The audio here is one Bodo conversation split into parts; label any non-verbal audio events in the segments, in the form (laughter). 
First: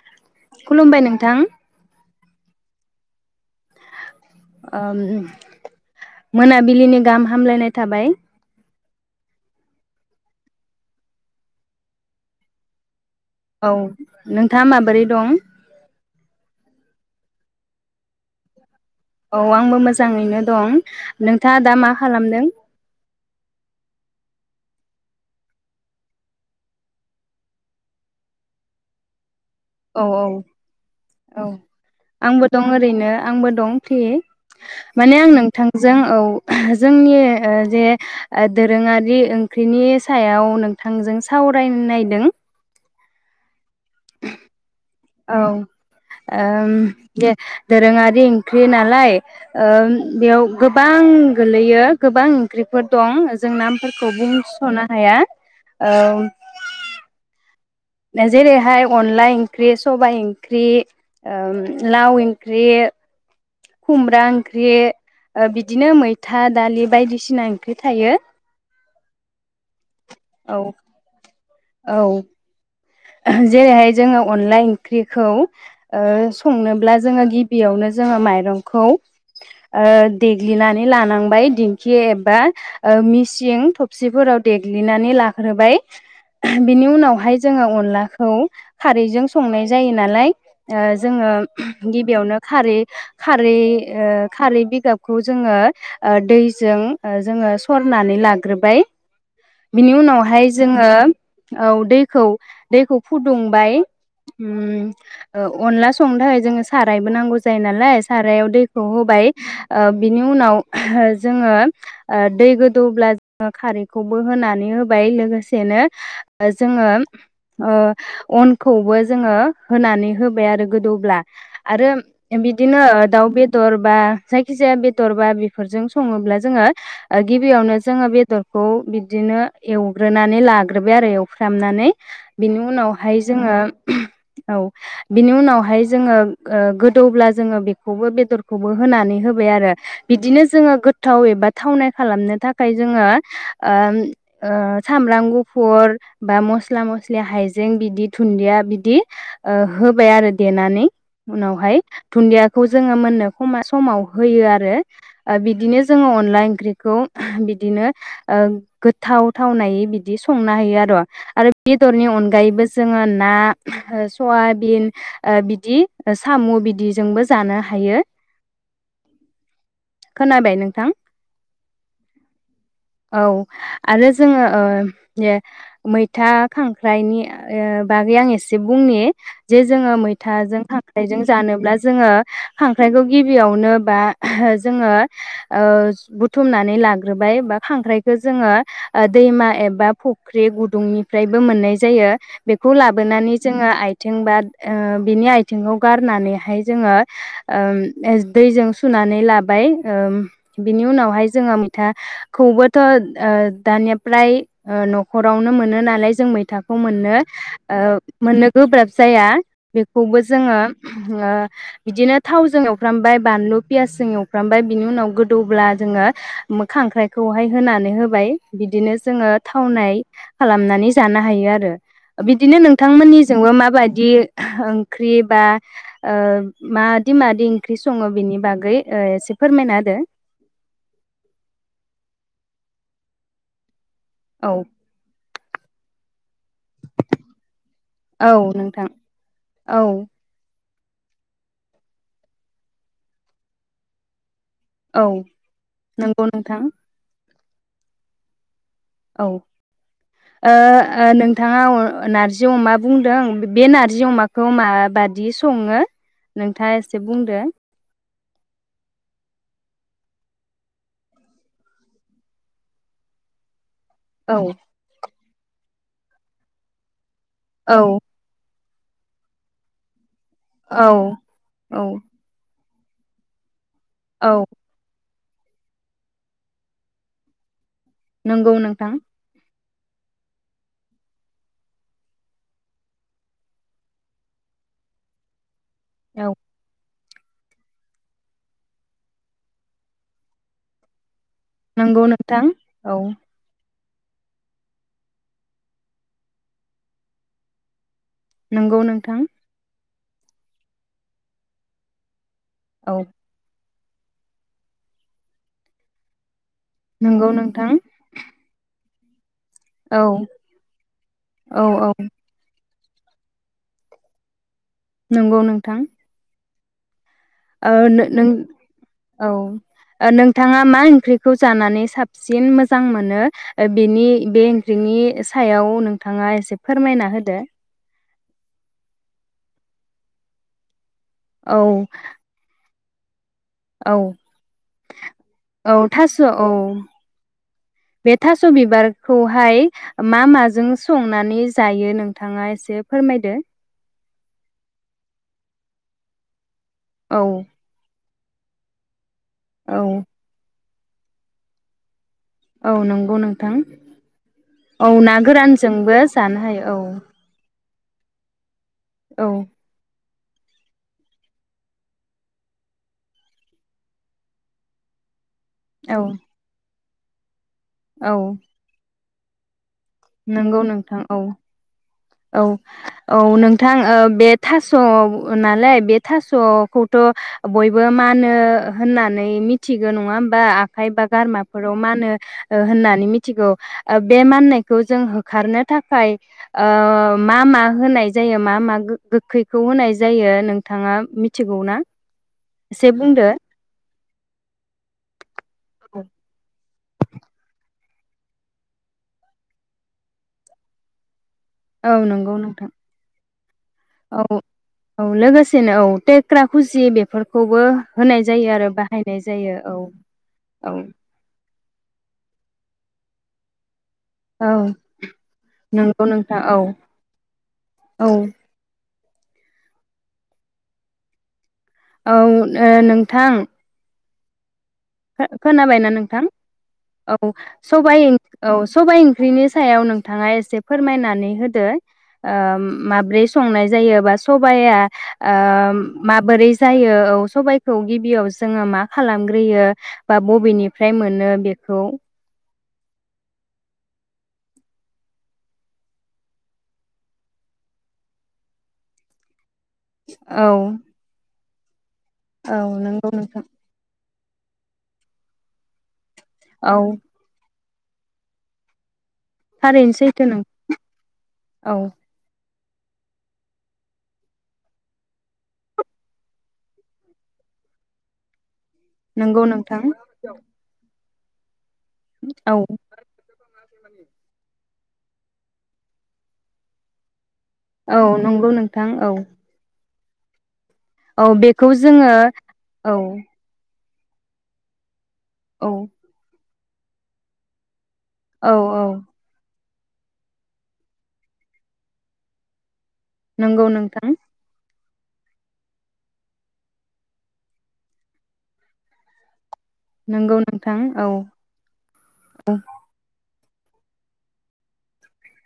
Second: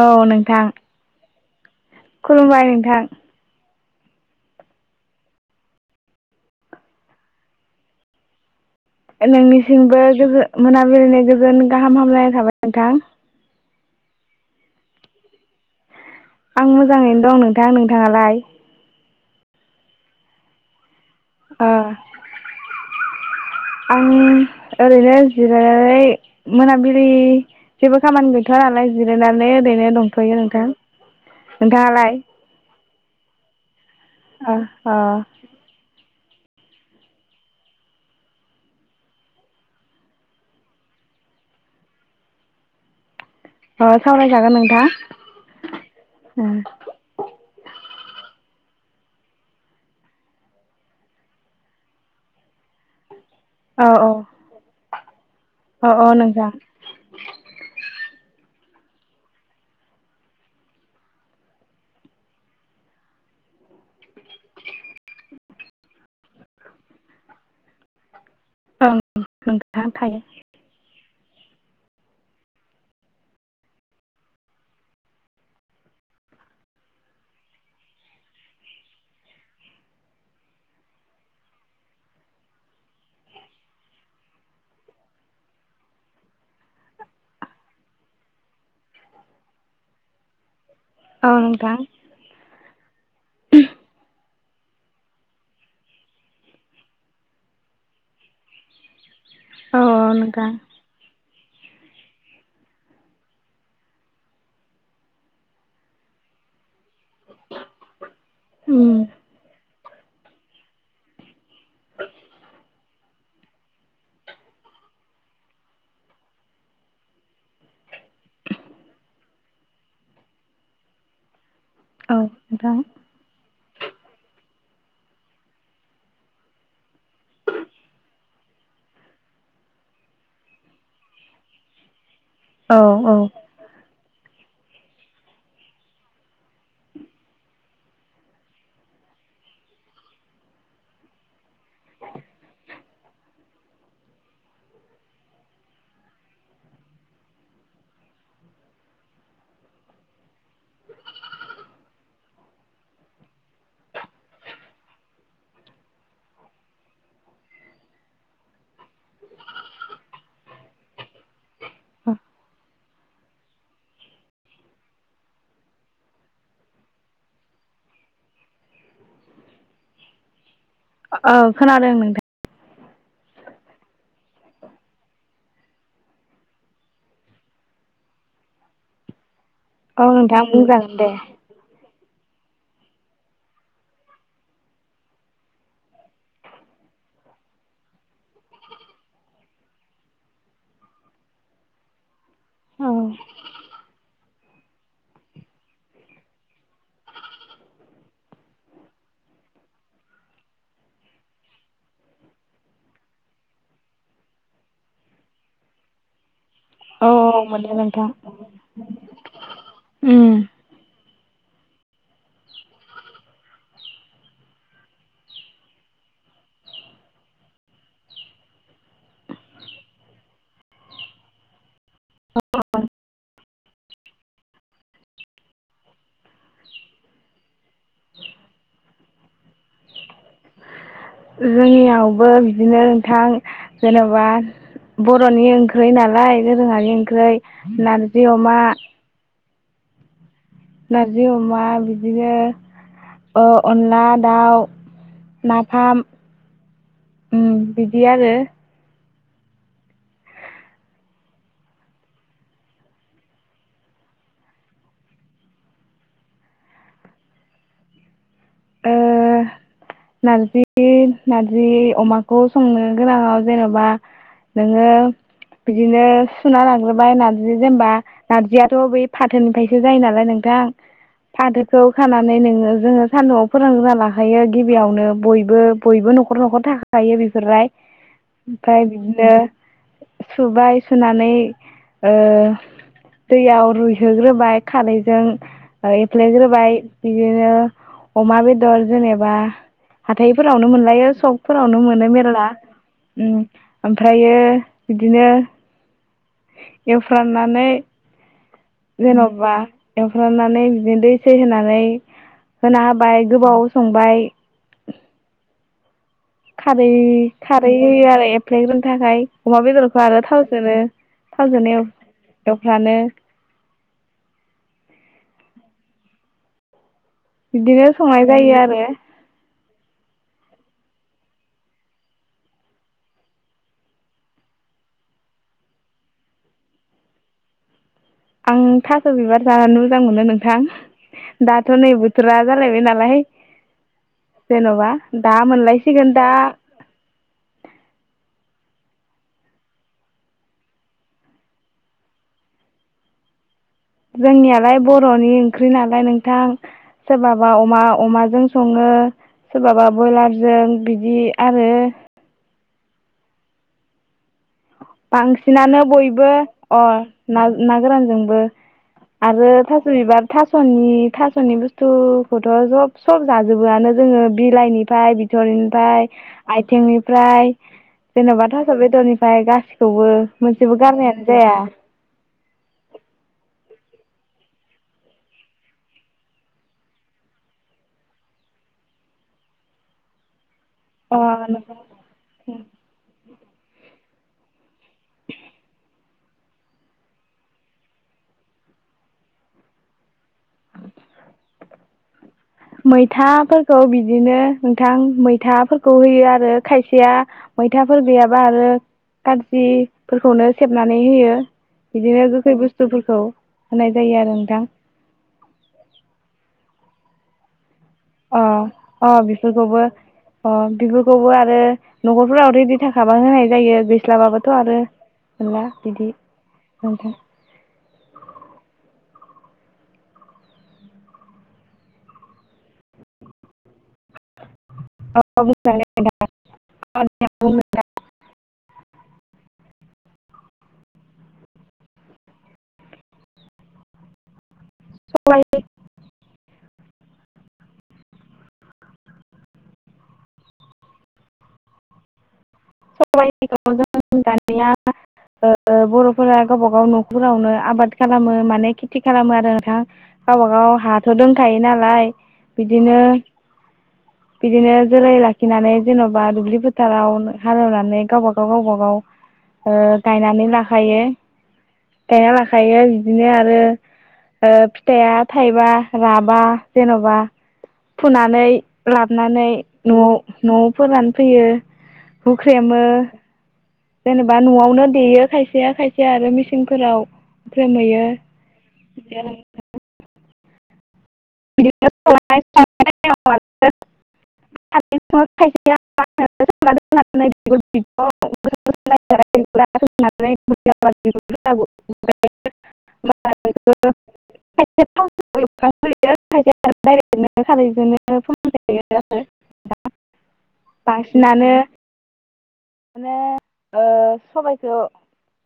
औ नोंथां खुलुमबाय नोंथां खुलुमबाय नोंथा (unintelligible) ओम मोनाबिलिनि गाहाम हामलायनाय थाबाय नोंनिसिमबो गोजो मोनाबिलिनि गोजोन गाहाम हामलायनाय थाबाय नोंथां। औ नोंथाङा माबोरै दं? आं मोजाङैनो दं नोंथां नोंथाङालाय? औ आंबो मोजाङैनो दं। नोंथाङा ओ दा मा खालामदों? आं ओरैनो जिरायनानै मोनाबिलि जेबो खामानि गैथआ नालाय जिरायनानै ओरैनो औ दंथ'यो नोंथां औ औ नोंथाङालाय आंबो दं ओरैनो आंबो दं फ्रि अ अ माने आं नोंथांजों औ जोंनि ओ जे दोरोङारि ओंख्रिनि सायाव नोंथांजों सावरायनो नायदों। अ सावरायजागोन नोंथां। औे ओम दे दोरोङारि ओं ओंख्रि नालाय ओम बेयाव गोबां गोलैयो गोबां ओंख्रिफोर दं ओ जों नामफोरखौ बुंसनो हाया अ अ ओ नोंजा जेरैहाय अनला ओंख्रि सबबाय ओंख्रि लाव ओंख्रि खुमब्रा ओंख्रि बिदिनो मैथा दालि बायदिसिना ओंख्रि थायो। ओं नोंथां। थायो औ औ जेरैहाय जोङो अनला ओंख्रिखौ संनोब्ला जोङो गिबियावनो जोङो माइरंखौ ओ देग्लिनानै लानांबाय दिंखि एबा मिसिं थबसिफोराव देग्लि नानै लाग्रोबाय बिनि उनावहाय जोङो अनलाखौ खारैजों संनाय जायो नालाय ओ औ जोङो नोंथां गिबियावनो खारै-खारै ओ खारै बिगाबखौ जोङो ओ दैजों जोङो ओ सरनानै लाग्रोबाय। औ बिनि उनावहाय नोंथां जोङो औ दैखौ दैखौ फुदुंबाय ओम ओ अनला संनो थाखाय जोङो सारायबो नांगौ जायो नालाय सारायाव दैखौ उम होबाय ओ बिनि उनाव जोङो ओ दै गोदौब्ला जोङो खारैखौ खौबो होनानै होबाय लोगोसेनो जोङो ओ अनखौबो जोङो होनानै होबाय आरो गोदौब्ला आरो औ नोंथां बिदिनो दाउ बेदर बा जायखिजा जाया बेदर बा बिफोरजों संङोब्ला जोङो गिबियावनो जोङो बेदर खौ बिदिनो एवग्रोनानै लाग्रोबाय आरो एवफ्रामनानै बिनि औ औ उनावहाय जोङो औ बिनि उनावहाय जोङो ओ गोदौब्ला जोङो बेखौबो बेदरखौबो होनानै होबाय आरो बिदिनो जोङो गोथाव एबा थावनाय खालामनो थाखाय जोङो ओ ओ सामब्राम गुफुर बा मस्ला मस्लि हाइजें बिदि थुन्दिया बिदि होबाय आरो देनानै उनावहाय थुन्दियाखौ जोङो मोननो खमा समाव होयो आरो बिदिनो जोङो अनला ओंख्रिखौ बिदिनो ओ गोथाव थावनायै बिदि संनो हायो आरो आर' बेदरनि औ अनगायैबो जोङो ना सवाबिन ओ बिदि साम' बिदिजोंबो जानो हायो (inaudible) खोनाबाय नों औ खोनादों नोंथां औ आरो जोङो ओ दे मैथा खांख्राइनि बागै आं एसे बुंनि जे जोङो औ नोंथां मैथाजों बुंजागोन दे खाख्राइजों जानोब्ला जोङो खांख्राइखौ गिबियावनो बा जोङो ओ बुथुमनानै लाग्रोबाय बा खांख्राइखौ जोङो दैमा एबा फुख्रि गुदुंनिफ्रायबो मोननाय जायो बेखौ औ लाबोनानै जोङो आइथिं बा ओ बिनि आइथिखौ गारनानैहाय जोङो ओ एस दैजों सुनानै लाबाय ओम बिनि उनावहाय जोङो मैथा खौबोथ' ओ दानिया फ्राय ओ नखरावनो मोनो नालाय जों मैथा खौ औ मोननो मोनो ओ नोंथां मोननो गोब्राब जाया बेखौबो उम जोङो ओ बिदिनो थावजों एवफ्रामबाय बानलु पियासजों एवफ्रामबाय बिनि उनाव गोदौब्ला जोङो खांख्राय खौहाय होनानै होबाय बिदिनो जोङो थावनाय खालामनानै जानो हायो आरो बिदिनो नोंथांमोननिजोंबो मा बादि ओ ओंख्रि बा ओ मादि मादि ओंख्रि सङो बेनि बागै एसे फोरमायना होदो जोंनियावबो बिदिनो नोंथां जेन'बा औ (unintelligible) बर'नि ओंख्रै नालाय दोरोङानि ओंख्रै नारजि औ अमा नोंथां औ नारजि अमा बिदिनो ओ अनला दाउ औ नाफाम नोंगौ नोंथां उम बिदि आरो। औ ओ ओ नोंथाङा अ नारजि अमा बुंदों बे नारजि अमाखौ माबादि सङो नोंथाङा एसे बुंदो ओ नारजि नारजि अमाखौ संनो गोनाङाव जेन'बा औ नोङो बिदिनो सुना लाग्रोबाय ना जि जेनेबा औ नारजिया थ' बै फाथोनिफ्रायसो जायो नालाय नों थां औ औ फाथोखौ खानानै नोङो जोङो सानदुंआव फोरानग्रोना औ लाखायो गिबियावनो बयबो बयबो नखर नखर थाखायो बेफोरलाय नंगौ ओमफ्राय नोंथां बिदिनो सुबाय सुनानै ओ दैयाव रुयहोग्रोबाय खारैजों ओ औ एफ्लेग्रोबाय बिदिनो अमा बेदर जेनेबा हाथायफोरावनो मोनलायो सब फोरावनो नंगौ मोनो नोंथां मेरला औ ओम आमफ्रायो बिदिनो एवफ्रामनानै नोंगौ नोंथां जेन'बा एवफ्रामनानै बिदिनो दै सै होनानै होना औ होबाय गोबाव संबाय खारै नंगौ खारै नोंथां होयो आरो एफ्लेग्रोन थाखाय अमा औ बेदरखौ आरो थावजोंनो औ थावजोंनो एव औ एव जानो नोंगौ नोंथां बिदिनो नों संनाय जायो आरो ओ नोंथाङा मा ओंख्रिखौ जानानै साबसिन मोजां मोनो ओ बेनि बे ओंख्रिनि सायाव नोंथाङा एसे फोरमायना होदो आं थास' बिबार जानानै मोजां मोनो नोंथां औ दाथ' नै बोथोरा जालायबाय ना (unintelligible) औ दा औ मोनलायसिगोन थास' दा औ बे थास' बिबार खौहाय मा माजों संनानै जायो नोंथाङा एसे फोरमायदो जोंनियालाय बर'नि ओंख्रि नालाय नोंथां औ सोरबाबा अमा-अमा जों सङो औ सोरबाबा बयलारजों बिदि आरो औ नंगौ नोंथां औ ना बांसिनानो गोरानजोंबो बयबो जानो हायो अ औ नाग ना गोरानजोंबो औ आरो थास' बिबार थासनि थासनि बुस्थुखौथ‌ सब सब जाजोबोआनो जोङो बिलाइनिफ्राय बि औ बिथरिनिफ्राय आथिंनि फ्राय औ जेनबा थास बेदरनि बाय गासि नंगौ नोंथां औ औ औ नोंथां ओ बे थास नालाय बे थासखौथ‌ बयबो मानो होननानै मिथिगौ नङा होमबा खायबा अ गारमा फोराव मानो ओ होननानै मिथि मिथिगो बे माननाय खौ जों होखारनो थाखाय ओ मा मा होनाय जायो मा मा गोखैखौ होनाय जायो नोंथाङा मिथिगौ ना? एसे बुंदो मैथाफोरखौ बिदि बिदिनो नोंथां मैथाफोरखौ होयो आरो खायसेया मै मैथाफोर गैयाबा आरो खार्जिफोरखौनो सेबनानै होयो। औ बिदिनो नंगौ गोखै नोंथां बुस्थुफोरखौ होनाय जायो आरो औ नोंथां औ लोगोसेनो औ टेक्रा खुसि बे फोरफोरखौबो अ अ बेफोरखौबो अ औ बेफोरखौबो आरो न'खरफोराव रेडि थाखाबा होनाय जायो। मोनस्लाबाबाथ औ आरो मोनला नंगौ बिदि नोंथां औ नोथां। औ औ ओ नोंथां औ खोनाबायना बुंजागोन नोंथां औ सबाय औ सबाय‌ ओंख्रिनि सायाव नोंथाङा एसे एसे फोरमायनानै होदो ओ माब्रै संनाय जायोबा सबाया ओ नोंथां। माबोरै जायो औ सबाइखौ गिबियाव जोङो मा खालामग्रोयो। बा बबेनिफ्राय मोनो बेखौ सबायखौ जों दानिया ओ बरफोरा गावबा गाव नखरावनो आबाद खालामो माने खेथि खालामो आरो। (unintelligible) औ गावबा गाव हाथ दं गायो नालाय औ बिदिनो नंगौ नोंथां। बिदिनो जोलै लाखिनानै जेनबा बा दुब्लि औ फोथारावनो हालेवनानै गावब गाव गावब गाव थारैनो ओ सैथो नों गायनानै लाखायो औ गायना लाखा खायो बिदिनो आरो ओ फिथाइया थाइबा राबा जेन'बा फुनानै नंगौ लाबनानै नोंथां न'आव न'आव फोरान फैयो औ होख्रेमो जेनेबा न'आवनो देयो खायसेया खायसेया आरो मेसिंफोराव औ नंगौ नोंथां औ औ बेखौ जोङो औ (unintelligible) औ (unintelligible) (unintelligible) औ औ (unintelligible) नंगौ नोंथां (unintelligible) (unintelligible) खारैजोंनो (unintelligible) दा नंगौ नोंथां औ बांसिनानो माने ओ सबायखौ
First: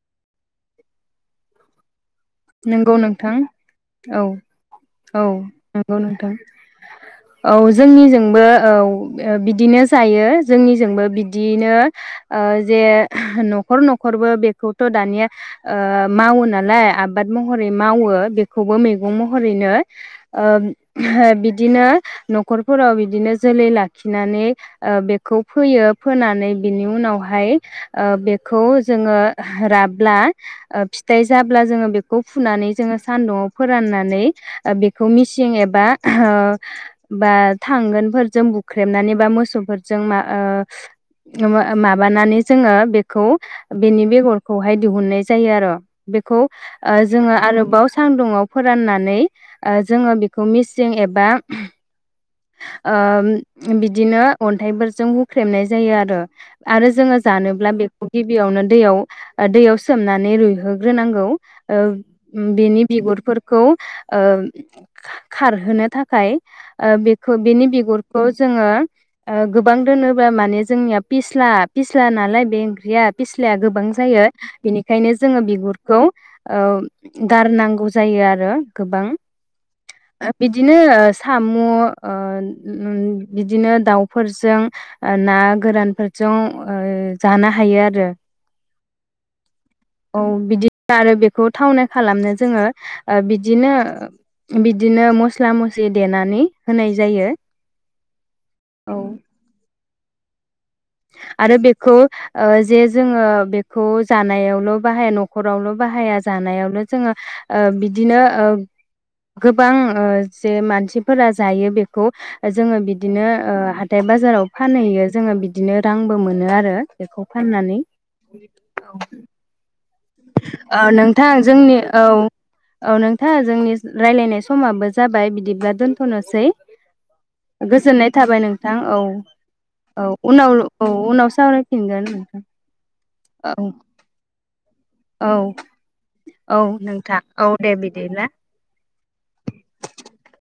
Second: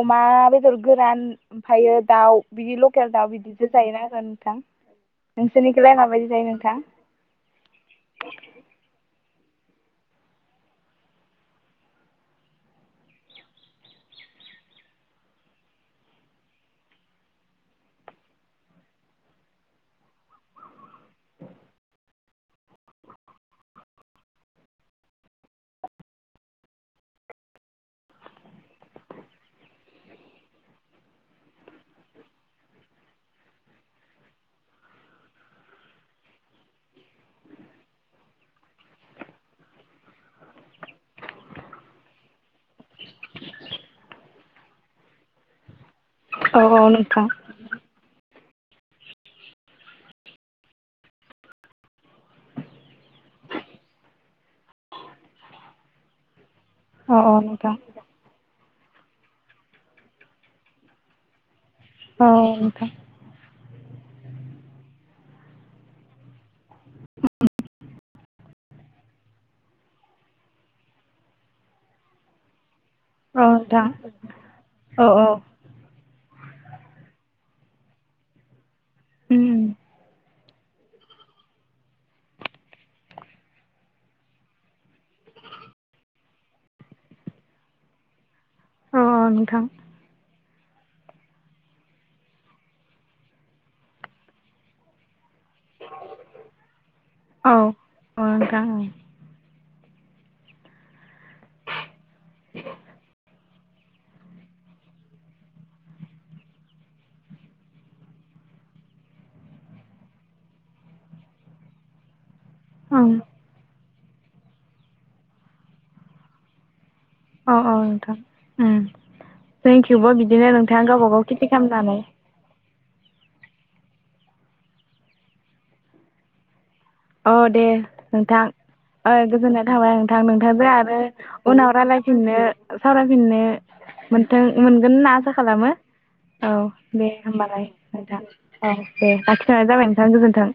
अमा बेदर गोरान ओमफायो नंगौ नोंथां औ नोंथां औ नोंसोरनिखौलाय नंगौ माबायदि नोंथां जायो औ जोंनिजोंबो औ अ बिदिनो जायो जोंनिजोंबो बिदिनो ओ जे नखर नखरबो बेखौथ' दानिया ओ मावो नालाय आ आबाद महरै मावो बेखौबो मैगं महरैनो ओ बिदिनो नखरफोराव बिदिनो जोलै लाखिनानै ओ बेखौ फोयो फोनानै बिनि उनावहाय ओ बेखौ जोङो राब्ला फिथाइ जाब्ला जोङो बे खौ फुनानै जोङो सानदुंङाव फोराननानै बेखौ मिसिं एबा बा ओ थांगोनफोरजों बुख्रेबनानै बा मोसौफोरजों मा आ माबानानै जोङो बेखौ बेनि बेगरखौहाय दिहुननाय जायो आर' बेखौ औ औ ओ नोंथां जोङो आरोबाव सानदुङाव फोराननानै ओ जोङो बेखौ मिसिं एबा ओ उम बिदिनो अन्थाइफोरजों हुख्रेमनाय जायो आरो आरो जोङो औ औ जानोब्ला नोंथां बेखौ गिबियावनो दैयाव ओ दैयाव सोमनानै रुयहोग्रोनांगौ औ उम औ बिनि नोंथां बिगुरफोर खौ ओ खारहोनो थाखाय ओ बे खौ बेनि बिगुरखौ जोङो ओ गोबां दोनोबा माने जोंनिया फिस्ला फिस्ला नालाय बे ओं बिया औ फिस्लाया नोंथां गोबां जायो औ बिनिखायनो औ जोङो बिगुरखौ ओ गारनांगौ औ जायो आरो गोबां उम (unintelligible) बिदिनो साम' ओ उम बिदिनो दाउफोरजों ना गोरानफोरजों ओ जानो हायो आरो अ नोंथां औ बिदि आरो बेखौ थावनाय खालामनो जोङो ओ बिदिनो बिदिनो मस्ला मस्लि देनानै होनाय जायो औ औ नोंथां औ आरो बेखौ ओ जे जोङो बेखौ जानायावल' बाहाया नखरावल' बाहाया जानायावल' जोङो ओ बिदिनो ओ गोबां जे मानसिफोरा जायो बेखौ जोङो बिदिनो ओ हाथाइ बाजाराव फानैयो जोङो बिद बिदिनो रांबो मोनो आरो बेखौ औ औ फाननानै नोंथां उम थेंक इ थेवबो बिदिनो औ नोंथाङा गावबा नोंथां गाव खेथि जोंनि खालामनानै औ औ नोंथां जोंनि रायलायनाय समाबो जाबाय बिदिब्ला दोनथ'नोसै औ दे गोजोननाय थाबाय नोंथां औ ओ गोजोननाय थाबाय औ नोंथां उनाव नोंथांजों औ आरो उनाव सावरायफिनगोन रायलायफिननो नोंथां सावरायफिननो औ मोनथों मोनगोन ना औ आसा खालामो औ दे नोंथां औ होमबालाय दे नोंथां बिदिब्ला औ दे लाखिथ'नाय जाबाय नोंथां गोजोन्थों